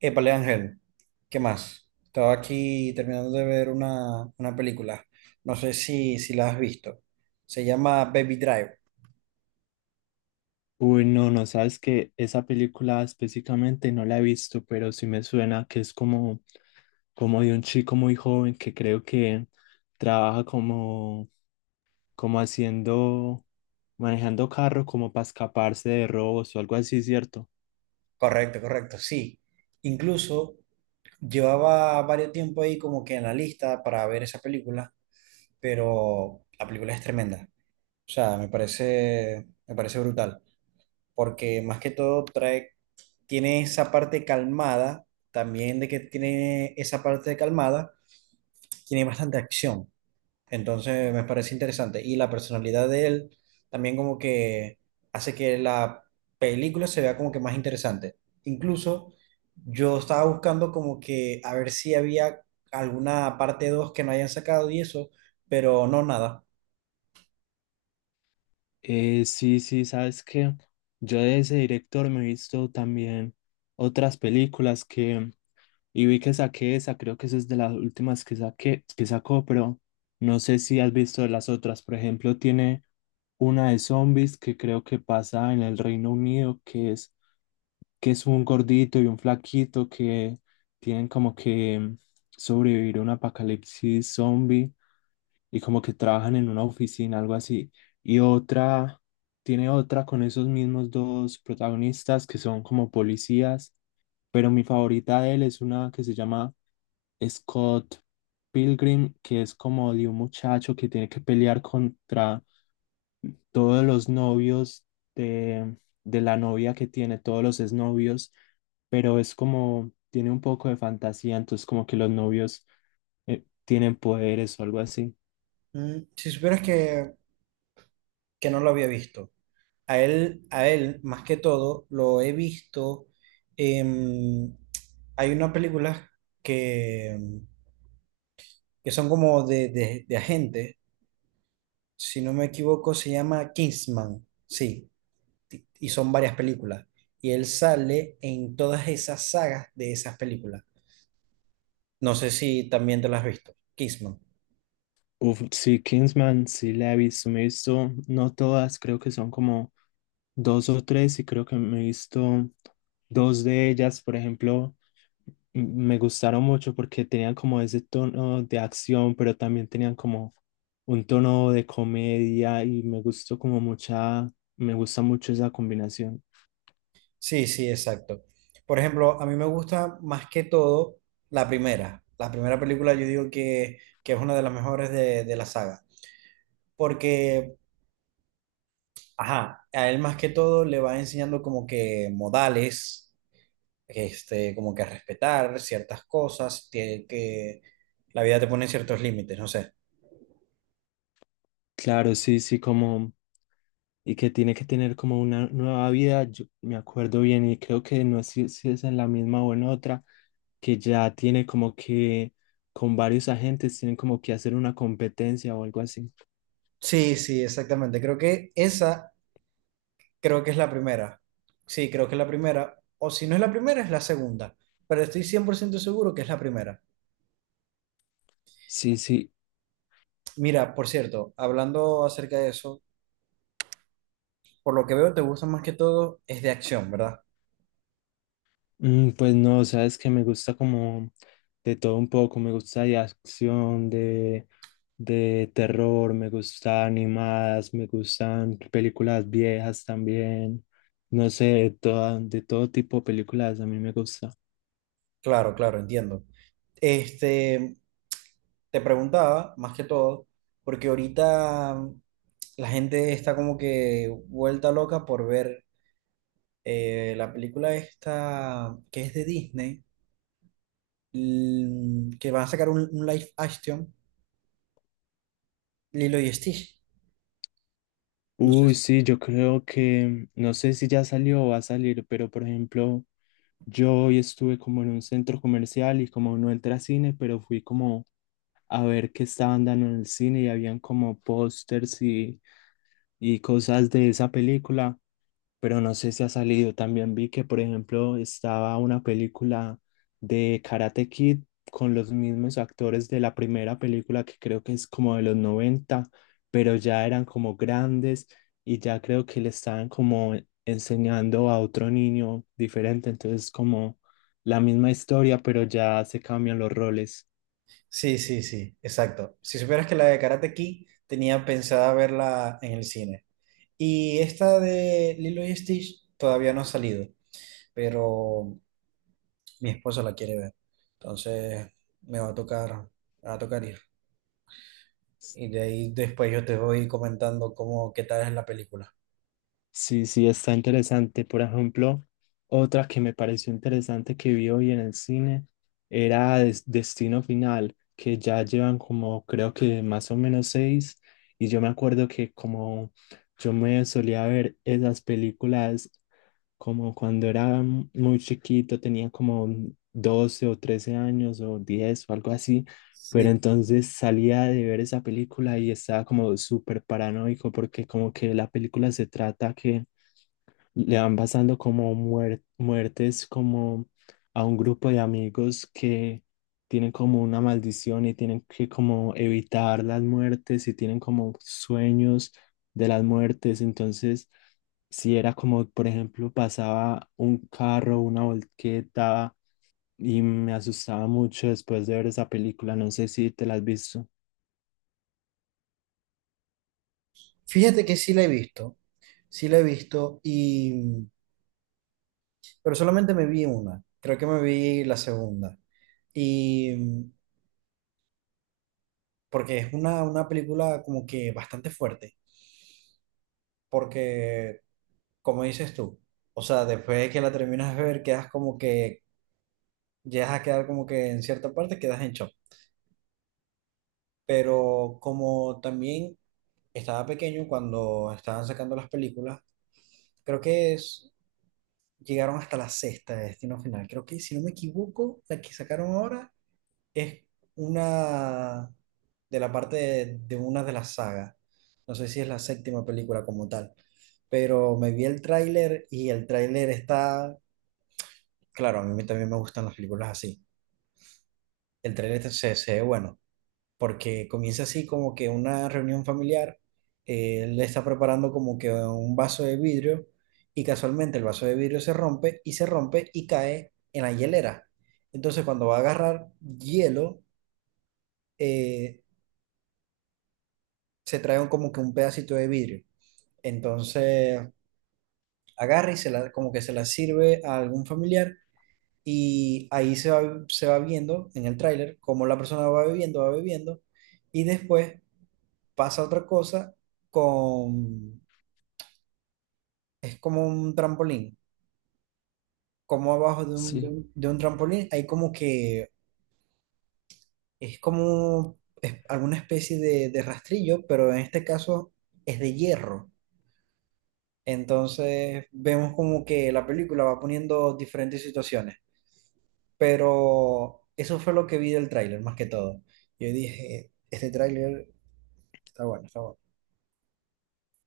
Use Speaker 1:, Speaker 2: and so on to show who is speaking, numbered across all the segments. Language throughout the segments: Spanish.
Speaker 1: Épale, Ángel, ¿qué más? Estaba aquí terminando de ver una película. No sé si la has visto. Se llama Baby Drive.
Speaker 2: Uy, no, no sabes que esa película específicamente no la he visto, pero sí me suena que es como de un chico muy joven que creo que trabaja como haciendo, manejando carro como para escaparse de robos o algo así, ¿cierto?
Speaker 1: Correcto, correcto, sí. Incluso llevaba varios tiempo ahí como que en la lista para ver esa película, pero la película es tremenda. O sea, me parece brutal, porque más que todo trae, tiene esa parte calmada, también de que tiene esa parte calmada, tiene bastante acción. Entonces me parece interesante. Y la personalidad de él también como que hace que la película se vea como que más interesante. Incluso yo estaba buscando como que a ver si había alguna parte 2 que no hayan sacado y eso, pero no nada.
Speaker 2: Sí, sí, sabes que yo de ese director me he visto también otras películas que Y vi que saqué esa, creo que esa es de las últimas que saqué, que sacó, pero no sé si has visto las otras. Por ejemplo, tiene una de zombies que creo que pasa en el Reino Unido, que es un gordito y un flaquito que tienen como que sobrevivir a un apocalipsis zombie y como que trabajan en una oficina, algo así. Y otra, tiene otra con esos mismos dos protagonistas que son como policías, pero mi favorita de él es una que se llama Scott Pilgrim, que es como de un muchacho que tiene que pelear contra todos los novios de, de la novia que tiene, todos los exnovios, pero es como, tiene un poco de fantasía, entonces como que los novios tienen poderes o algo así.
Speaker 1: Si supieras que no lo había visto. A él, más que todo, lo he visto. em, Hay unas películas que, que son como de agentes, si no me equivoco, se llama Kingsman. Sí, y son varias películas. Y él sale en todas esas sagas de esas películas. No sé si también te las has visto, Kingsman.
Speaker 2: Uf, sí, Kingsman, sí la he visto, me he visto, no todas, creo que son como dos o tres y creo que me he visto dos de ellas, por ejemplo, me gustaron mucho porque tenían como ese tono de acción, pero también tenían como un tono de comedia y me gustó como mucha, me gusta mucho esa combinación.
Speaker 1: Sí, sí, exacto. Por ejemplo, a mí me gusta más que todo la primera. La primera película yo digo que es una de las mejores de la saga. Porque, ajá, a él más que todo le va enseñando como que modales, este, como que a respetar ciertas cosas, que la vida te pone ciertos límites, no sé.
Speaker 2: Claro, sí, sí, como y que tiene que tener como una nueva vida. Yo me acuerdo bien y creo que no sé si es en la misma o en otra, que ya tiene como que con varios agentes tienen como que hacer una competencia o algo así.
Speaker 1: Sí, sí, exactamente. Creo que esa, creo que es la primera. Sí, creo que es la primera, o si no es la primera, es la segunda, pero estoy 100% seguro que es la primera.
Speaker 2: Sí, sí.
Speaker 1: Mira, por cierto, hablando acerca de eso, por lo que veo te gusta más que todo es de acción, ¿verdad?
Speaker 2: Pues no, sabes que me gusta como de todo un poco, me gusta de acción, de terror, me gustan animadas, me gustan películas viejas también, no sé, de todo tipo de películas, a mí me gusta.
Speaker 1: Claro, claro, entiendo. Este, te preguntaba más que todo, porque ahorita la gente está como que vuelta loca por ver, la película esta que es de Disney, que van a sacar un live action, Lilo y Stitch. No sé
Speaker 2: Uy, sí, yo creo que, no sé si ya salió o va a salir, pero por ejemplo, yo hoy estuve como en un centro comercial y como no entré a cine, pero fui como a ver qué estaban dando en el cine y habían como pósters y cosas de esa película, pero no sé si ha salido. También vi que, por ejemplo, estaba una película de Karate Kid con los mismos actores de la primera película, que creo que es como de los 90, pero ya eran como grandes y ya creo que le estaban como enseñando a otro niño diferente. Entonces, como la misma historia, pero ya se cambian los roles.
Speaker 1: sí, sí, sí, exacto. Si supieras que la de Karate Kid tenía pensada verla en el cine. Y esta de Lilo y Stitch todavía no ha salido, pero mi esposa la quiere ver. Entonces me va a tocar, me va a tocar ir. Y de ahí después yo te voy comentando cómo, qué tal es la película.
Speaker 2: Sí, sí, está interesante. Por ejemplo, otra que me pareció interesante que vi hoy en el cine era Destino Final, que ya llevan como creo que más o menos seis. Y yo me acuerdo que como yo me solía ver esas películas como cuando era muy chiquito, tenía como 12 o 13 años o 10 o algo así. Pero
Speaker 1: Sí.
Speaker 2: entonces salía de ver esa película y estaba como súper paranoico porque como que la película se trata que le van pasando como muertes como a un grupo de amigos que tienen como una maldición y tienen que como evitar las muertes y tienen como sueños de las muertes. Entonces, si era como, por ejemplo, pasaba un carro, una volqueta y me asustaba mucho después de ver esa película. No sé si te la has visto.
Speaker 1: Fíjate que sí la he visto, sí la he visto, y, mm, pero solamente me vi una, creo que me vi la segunda. Y porque es una película como que bastante fuerte, porque como dices tú, o sea, después de que la terminas de ver, quedas como que, llegas a quedar como que en cierta parte quedas en shock. Pero como también estaba pequeño cuando estaban sacando las películas, Creo que es- llegaron hasta la sexta de Destino Final. Creo que, si no me equivoco, la que sacaron ahora es una de la parte de una de las sagas. No sé si es la séptima película como tal, pero me vi el tráiler y el tráiler está, claro, a mí me también me gustan las películas así. El tráiler se ve bueno. Porque comienza así como que una reunión familiar, le está preparando como que un vaso de vidrio y casualmente el vaso de vidrio se rompe y cae en la hielera. Entonces cuando va a agarrar hielo, eh, se trae como que un pedacito de vidrio. Entonces agarra y se como que se la sirve a algún familiar y ahí se va viendo en el tráiler cómo la persona va bebiendo y después pasa otra cosa con, es como un trampolín, como abajo de un, de
Speaker 2: Sí.
Speaker 1: un, de un trampolín hay como que, es como es alguna especie de rastrillo, pero en este caso es de hierro. Entonces vemos como que la película va poniendo diferentes situaciones, pero eso fue lo que vi del tráiler más que todo. Yo dije, este tráiler está bueno, está bueno.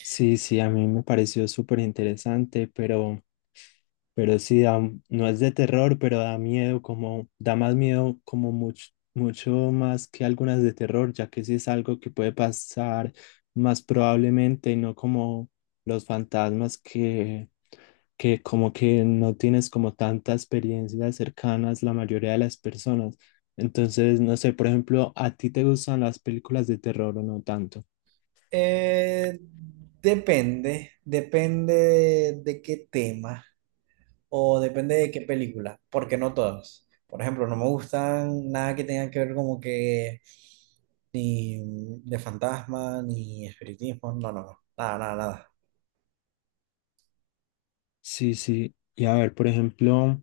Speaker 2: Sí, sí, a mí me pareció súper interesante, pero sí, no es de terror, pero da miedo, como da más miedo, como mucho, mucho más que algunas de terror, ya que sí es algo que puede pasar más probablemente, y no como los fantasmas que como que no tienes como tantas experiencias cercanas la mayoría de las personas. Entonces, no sé, por ejemplo, ¿a ti te gustan las películas de terror o no tanto?
Speaker 1: Eh, depende, depende de qué tema. O depende de qué película, porque no todas. Por ejemplo, no me gustan nada que tenga que ver como que ni de fantasma, ni espiritismo, no, no, no, nada, nada, nada.
Speaker 2: Sí, sí. Y a ver, por ejemplo...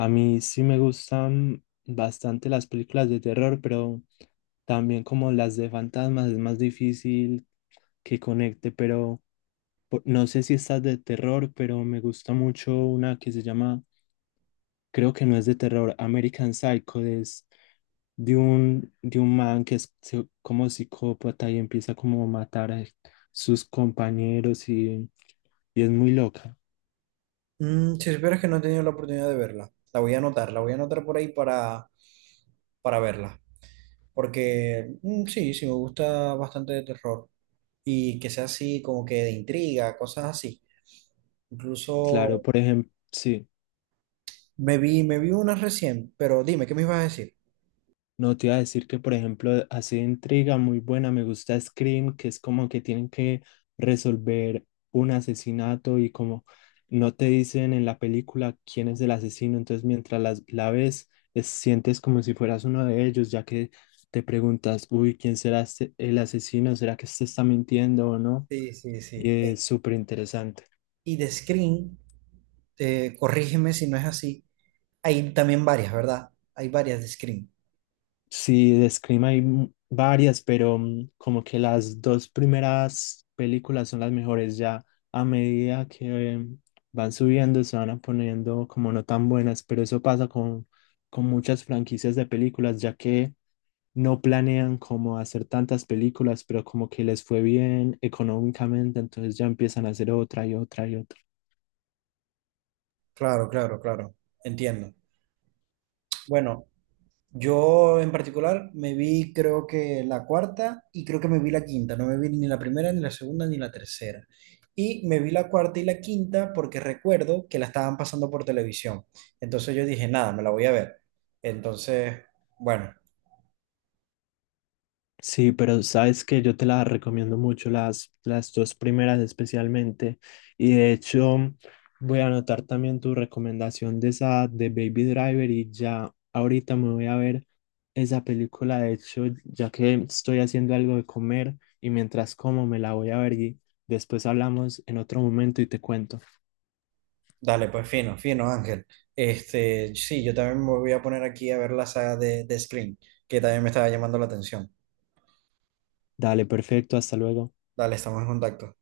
Speaker 2: A mí sí me gustan bastante las películas de terror, pero también como las de fantasmas es más difícil que conecte, pero no sé si estas de terror, pero me gusta mucho una que se llama, creo que no es de terror, American Psycho, es de un man que es como psicópata y empieza como a matar a sus compañeros y es muy loca.
Speaker 1: Mm, si supieras que no he tenido la oportunidad de verla, la voy a anotar, la voy a anotar por ahí para verla, porque mm, sí, sí, me gusta bastante de terror y que sea así como que de intriga, cosas así.
Speaker 2: Claro,
Speaker 1: Incluso
Speaker 2: por ejemplo, sí.
Speaker 1: me vi una recién, pero dime, ¿qué me ibas a decir?
Speaker 2: No te iba a decir que, por ejemplo, hace intriga muy buena, me gusta Scream, que es como que tienen que resolver un asesinato y como no te dicen en la película quién es el asesino, entonces mientras la ves, sientes como si fueras uno de ellos, ya que te preguntas, uy, ¿quién será el asesino? ¿Será que este está mintiendo o no?
Speaker 1: Sí, sí,
Speaker 2: Y
Speaker 1: sí.
Speaker 2: es súper interesante.
Speaker 1: Y de Scream, corrígeme si no es así, hay también varias, ¿verdad? Hay varias de Scream.
Speaker 2: Sí, de Scream hay varias, pero como que las dos primeras películas son las mejores ya. A medida que van subiendo, se van a poniendo como no tan buenas, pero eso pasa con muchas franquicias de películas, ya que no planean como hacer tantas películas, pero como que les fue bien económicamente, entonces ya empiezan a hacer otra y otra y otra.
Speaker 1: Claro, claro, claro, entiendo. Bueno, yo en particular me vi creo que la cuarta y creo que me vi la quinta, no me vi ni la primera, ni la segunda, ni la tercera. Y me vi la cuarta y la quinta porque recuerdo que la estaban pasando por televisión. Entonces yo dije, nada, me la voy a ver. Entonces, bueno,
Speaker 2: Sí, pero sabes que yo te las recomiendo mucho, las dos primeras especialmente. Y de hecho, voy a anotar también tu recomendación de esa de Baby Driver y ya ahorita me voy a ver esa película. De hecho, ya que estoy haciendo algo de comer y mientras como me la voy a ver y después hablamos en otro momento y te cuento.
Speaker 1: dale, pues fino, fino, Ángel. Este, sí, yo también me voy a poner aquí a ver la saga de Scream, que también me estaba llamando la atención.
Speaker 2: Dale, perfecto, hasta luego.
Speaker 1: Dale, estamos en contacto.